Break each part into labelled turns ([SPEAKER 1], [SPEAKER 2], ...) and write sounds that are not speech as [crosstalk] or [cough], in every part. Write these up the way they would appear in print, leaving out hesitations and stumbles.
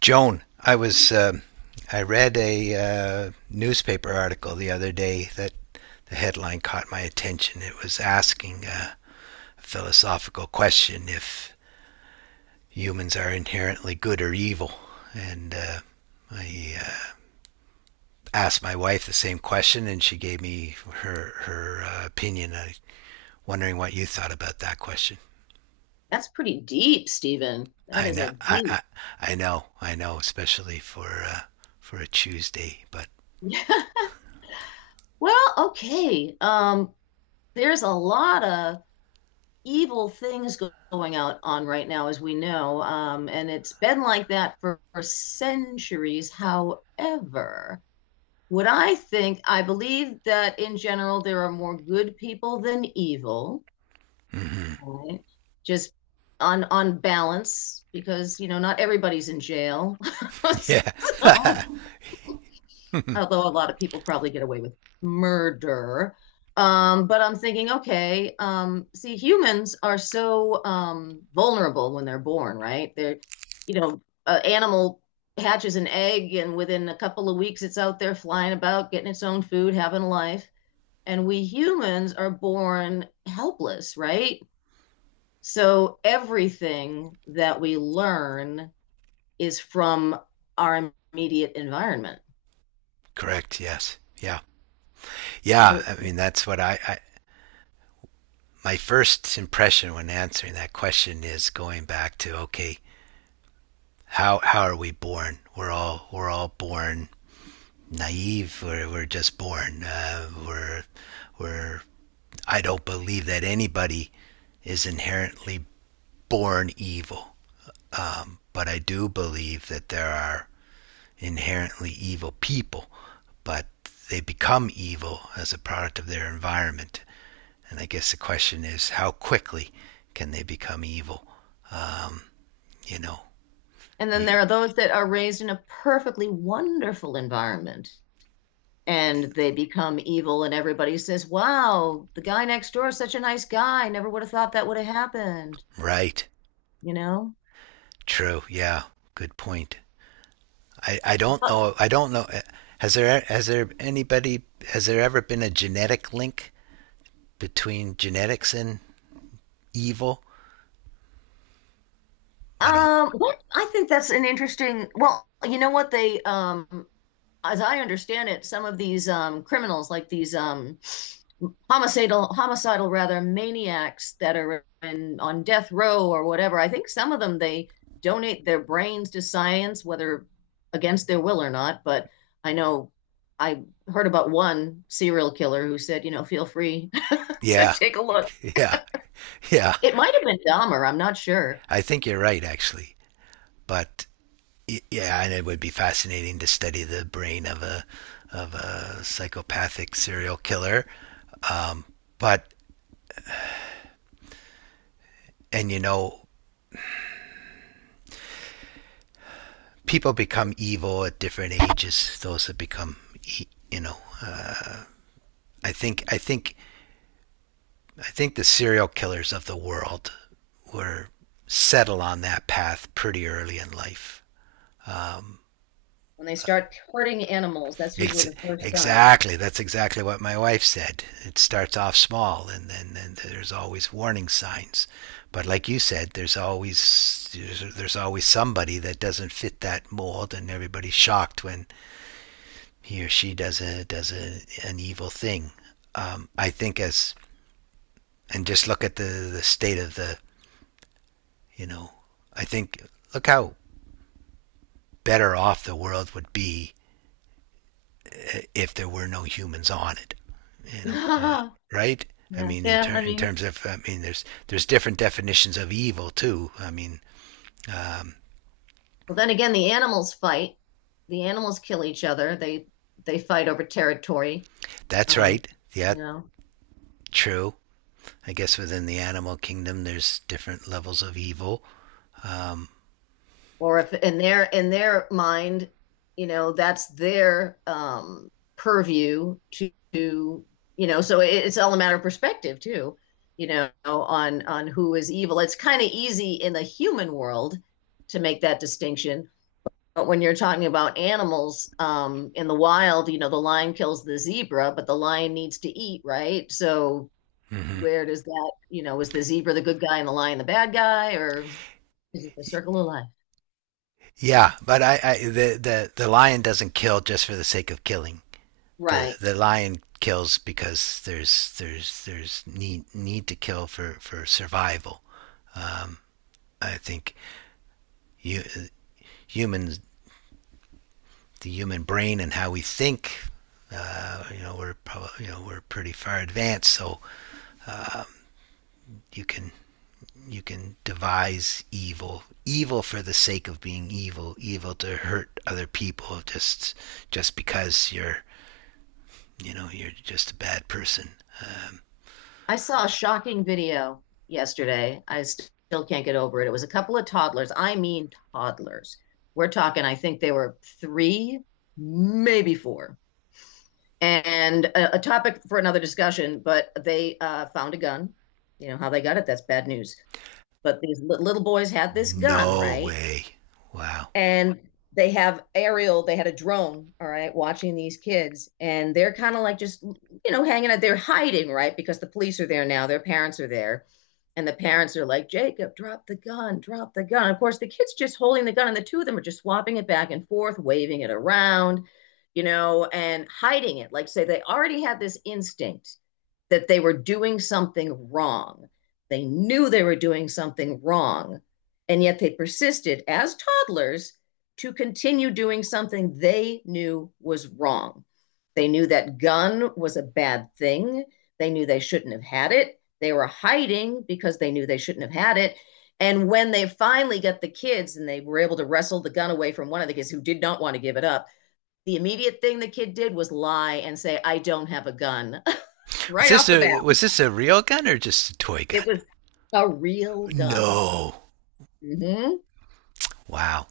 [SPEAKER 1] Joan, I read a newspaper article the other day that the headline caught my attention. It was asking a philosophical question if humans are inherently good or evil, and I asked my wife the same question, and she gave me her opinion. I wondering what you thought about that question.
[SPEAKER 2] That's pretty deep, Stephen. That
[SPEAKER 1] I
[SPEAKER 2] is
[SPEAKER 1] know,
[SPEAKER 2] a
[SPEAKER 1] I
[SPEAKER 2] deep. [laughs]
[SPEAKER 1] I, I know, especially for a Tuesday, but.
[SPEAKER 2] Yeah. Well, okay. There's a lot of evil going out on right now, as we know, and it's been like that for centuries. However, I believe that in general there are more good people than evil,
[SPEAKER 1] Hmm,
[SPEAKER 2] right? Just on balance, because you know not everybody's in jail. [laughs]
[SPEAKER 1] yeah.
[SPEAKER 2] So,
[SPEAKER 1] [laughs] [laughs]
[SPEAKER 2] although a lot of people probably get away with murder. But I'm thinking, okay, see, humans are so vulnerable when they're born, right? An animal hatches an egg, and within a couple of weeks, it's out there flying about, getting its own food, having a life. And we humans are born helpless, right? So everything that we learn is from our immediate environment.
[SPEAKER 1] Correct. Yes. Yeah. Yeah.
[SPEAKER 2] So
[SPEAKER 1] I mean, that's what I, my first impression when answering that question is going back to, okay, how are we born? We're all born naive. We're just born. We're, I don't believe that anybody is inherently born evil, but I do believe that there are inherently evil people, but they become evil as a product of their environment. And I guess the question is, how quickly can they become evil? Um, you know,
[SPEAKER 2] and then
[SPEAKER 1] y-
[SPEAKER 2] there are those that are raised in a perfectly wonderful environment and they become evil, and everybody says, wow, the guy next door is such a nice guy. Never would have thought that would have happened,
[SPEAKER 1] right?
[SPEAKER 2] you know?
[SPEAKER 1] True. Yeah. Good point. I don't know. I don't know. Has there has there anybody has there ever been a genetic link between genetics and evil? I don't.
[SPEAKER 2] What I think that's an interesting, well, you know what? As I understand it, some of these criminals, like these homicidal rather maniacs that are on death row or whatever, I think some of them they donate their brains to science, whether against their will or not. But I know I heard about one serial killer who said, you know, feel free [laughs] to
[SPEAKER 1] Yeah.
[SPEAKER 2] take a look.
[SPEAKER 1] [laughs] Yeah. Yeah.
[SPEAKER 2] It might have been Dahmer. I'm not sure.
[SPEAKER 1] I think you're right, actually. But yeah, and it would be fascinating to study the brain of a psychopathic serial killer. But And you know, people become evil at different ages. Those that become, e- you know, I think, I think, I think the serial killers of the world were settle on that path pretty early in life.
[SPEAKER 2] When they start hurting animals, that's
[SPEAKER 1] It's
[SPEAKER 2] usually the first sign.
[SPEAKER 1] exactly that's exactly what my wife said. It starts off small, and then and there's always warning signs. But like you said, there's always somebody that doesn't fit that mold, and everybody's shocked when he or she does an evil thing. I think as and Just look at the state of the you know I think look how better off the world would be if there were no humans on it. You
[SPEAKER 2] [laughs]
[SPEAKER 1] know, uh,
[SPEAKER 2] Yeah,
[SPEAKER 1] right? I mean,
[SPEAKER 2] yeah.
[SPEAKER 1] in terms of, I mean, there's different definitions of evil too. I mean,
[SPEAKER 2] Well, then again, the animals fight. The animals kill each other. They fight over territory.
[SPEAKER 1] that's
[SPEAKER 2] Um,
[SPEAKER 1] right. Yeah,
[SPEAKER 2] you know,
[SPEAKER 1] true. I guess within the animal kingdom, there's different levels of evil.
[SPEAKER 2] or if in their in their mind, you know, that's their purview to, you know, so it's all a matter of perspective too, you know, on who is evil. It's kind of easy in the human world to make that distinction. But when you're talking about animals in the wild, you know, the lion kills the zebra, but the lion needs to eat, right? So
[SPEAKER 1] Mm-hmm.
[SPEAKER 2] where does that, you know, is the zebra the good guy and the lion the bad guy, or is it the circle of life?
[SPEAKER 1] Yeah, but I the lion doesn't kill just for the sake of killing. The
[SPEAKER 2] Right.
[SPEAKER 1] the lion kills because there's need to kill for survival. I think you humans the human brain and how we think, we're probably, we're pretty far advanced. So you can you can devise evil evil for the sake of being evil evil to hurt other people just because you're just a bad person. Um,
[SPEAKER 2] I saw a shocking video yesterday. I still can't get over it. It was a couple of toddlers. I mean, toddlers. We're talking, I think they were three, maybe four and a topic for another discussion, but they found a gun. You know how they got it? That's bad news. But these little boys had this gun,
[SPEAKER 1] no
[SPEAKER 2] right?
[SPEAKER 1] way. Wow.
[SPEAKER 2] And they have aerial they had a drone, all right, watching these kids and they're kind of like just, you know, hanging out. They're hiding, right, because the police are there. Now their parents are there, and the parents are like, Jacob, drop the gun, drop the gun. Of course, the kids just holding the gun and the two of them are just swapping it back and forth, waving it around, you know, and hiding it, like, say they already had this instinct that they were doing something wrong. They knew they were doing something wrong, and yet they persisted as toddlers to continue doing something they knew was wrong. They knew that gun was a bad thing. They knew they shouldn't have had it. They were hiding because they knew they shouldn't have had it. And when they finally got the kids and they were able to wrestle the gun away from one of the kids who did not want to give it up, the immediate thing the kid did was lie and say, I don't have a gun [laughs]
[SPEAKER 1] Was
[SPEAKER 2] right
[SPEAKER 1] this
[SPEAKER 2] off the bat.
[SPEAKER 1] a was this a real gun or just a toy gun?
[SPEAKER 2] It was a real gun.
[SPEAKER 1] No.
[SPEAKER 2] Mm-hmm.
[SPEAKER 1] Wow.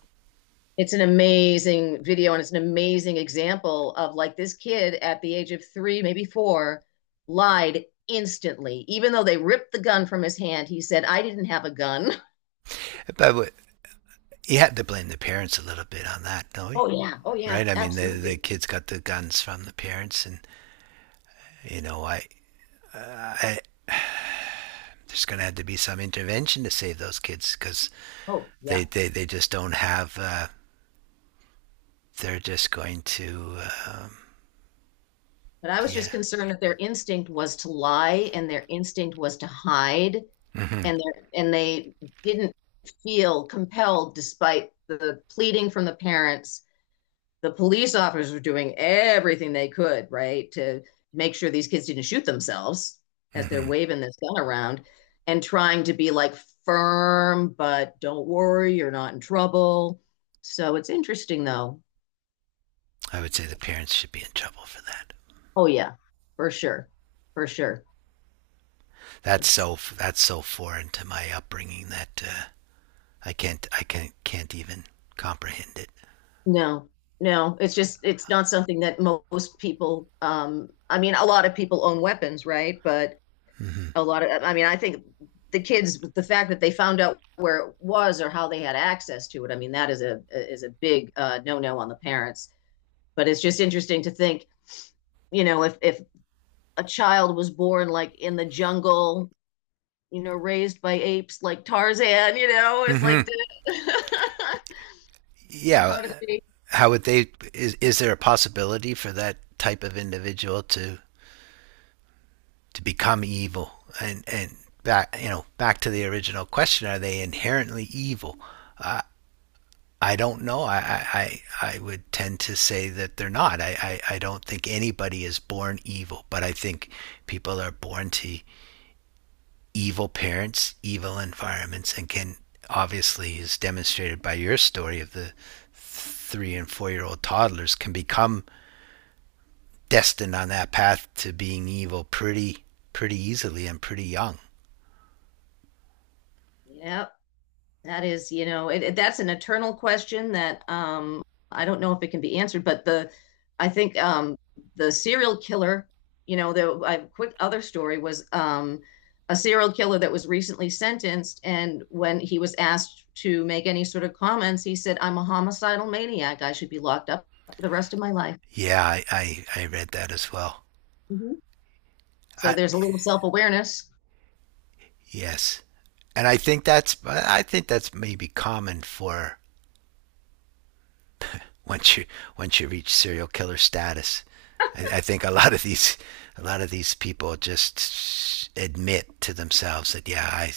[SPEAKER 2] It's an amazing video and it's an amazing example of, like, this kid at the age of three, maybe four, lied instantly. Even though they ripped the gun from his hand, he said, I didn't have a gun.
[SPEAKER 1] But you had to blame the parents a little bit on that, don't we?
[SPEAKER 2] Oh, yeah. Oh, yeah.
[SPEAKER 1] Right? I mean, the
[SPEAKER 2] Absolutely.
[SPEAKER 1] kids got the guns from the parents, and you know, I there's going to have to be some intervention to save those kids because
[SPEAKER 2] Oh,
[SPEAKER 1] they,
[SPEAKER 2] yeah.
[SPEAKER 1] they they just don't have. They're just going to, uh,
[SPEAKER 2] But I was
[SPEAKER 1] yeah.
[SPEAKER 2] just concerned that their instinct was to lie and their instinct was to hide,
[SPEAKER 1] Mm-hmm.
[SPEAKER 2] and and they didn't feel compelled despite the pleading from the parents. The police officers were doing everything they could, right, to make sure these kids didn't shoot themselves as they're
[SPEAKER 1] Mm-hmm.
[SPEAKER 2] waving this gun around and trying to be like firm, but don't worry, you're not in trouble. So it's interesting though.
[SPEAKER 1] I would say the parents should be in trouble for that.
[SPEAKER 2] Oh, yeah, for sure. For sure.
[SPEAKER 1] That's
[SPEAKER 2] It's-
[SPEAKER 1] so that's so foreign to my upbringing that I can't even comprehend it.
[SPEAKER 2] no, no, it's just, it's not something that most people, I mean, a lot of people own weapons, right? But
[SPEAKER 1] Mm-hmm.
[SPEAKER 2] a lot of, I mean, I think the kids, the fact that they found out where it was or how they had access to it, I mean that is a big no no on the parents. But it's just interesting to think, you know, if a child was born like in the jungle, you know, raised by apes like Tarzan, you know, it's like
[SPEAKER 1] Mm-hmm.
[SPEAKER 2] [laughs]
[SPEAKER 1] Yeah,
[SPEAKER 2] how did they?
[SPEAKER 1] how would they? Is there a possibility for that type of individual to become evil? And back you know back to the original question: are they inherently evil? Uh, I don't know. I would tend to say that they're not. I don't think anybody is born evil, but I think people are born to evil parents, evil environments, and can, obviously, as demonstrated by your story of the 3 and 4 year old toddlers, can become destined on that path to being evil pretty easily and pretty young.
[SPEAKER 2] Yeah, that is, you know, that's an eternal question that I don't know if it can be answered, but the I think the serial killer, you know, quick other story was a serial killer that was recently sentenced, and when he was asked to make any sort of comments, he said, "I'm a homicidal maniac. I should be locked up for the rest of my life."
[SPEAKER 1] Yeah, I read that as well.
[SPEAKER 2] Mhm. So
[SPEAKER 1] I,
[SPEAKER 2] there's a little self-awareness.
[SPEAKER 1] yes, and I think that's maybe common for once you once you reach serial killer status. I think a lot of these people just admit to themselves that yeah, I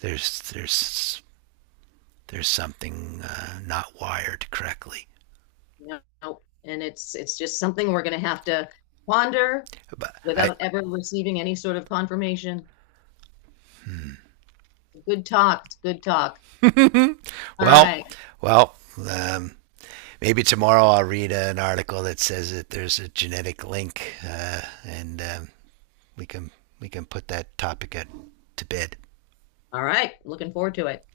[SPEAKER 1] there's there's there's something, not wired correctly.
[SPEAKER 2] No, no, and it's just something we're going to have to ponder
[SPEAKER 1] But I
[SPEAKER 2] without ever receiving any sort of confirmation. Good talk. It's good talk. All
[SPEAKER 1] well
[SPEAKER 2] right.
[SPEAKER 1] well um, Maybe tomorrow I'll read an article that says that there's a genetic link and we can we can put that topic to bed.
[SPEAKER 2] All right. Looking forward to it.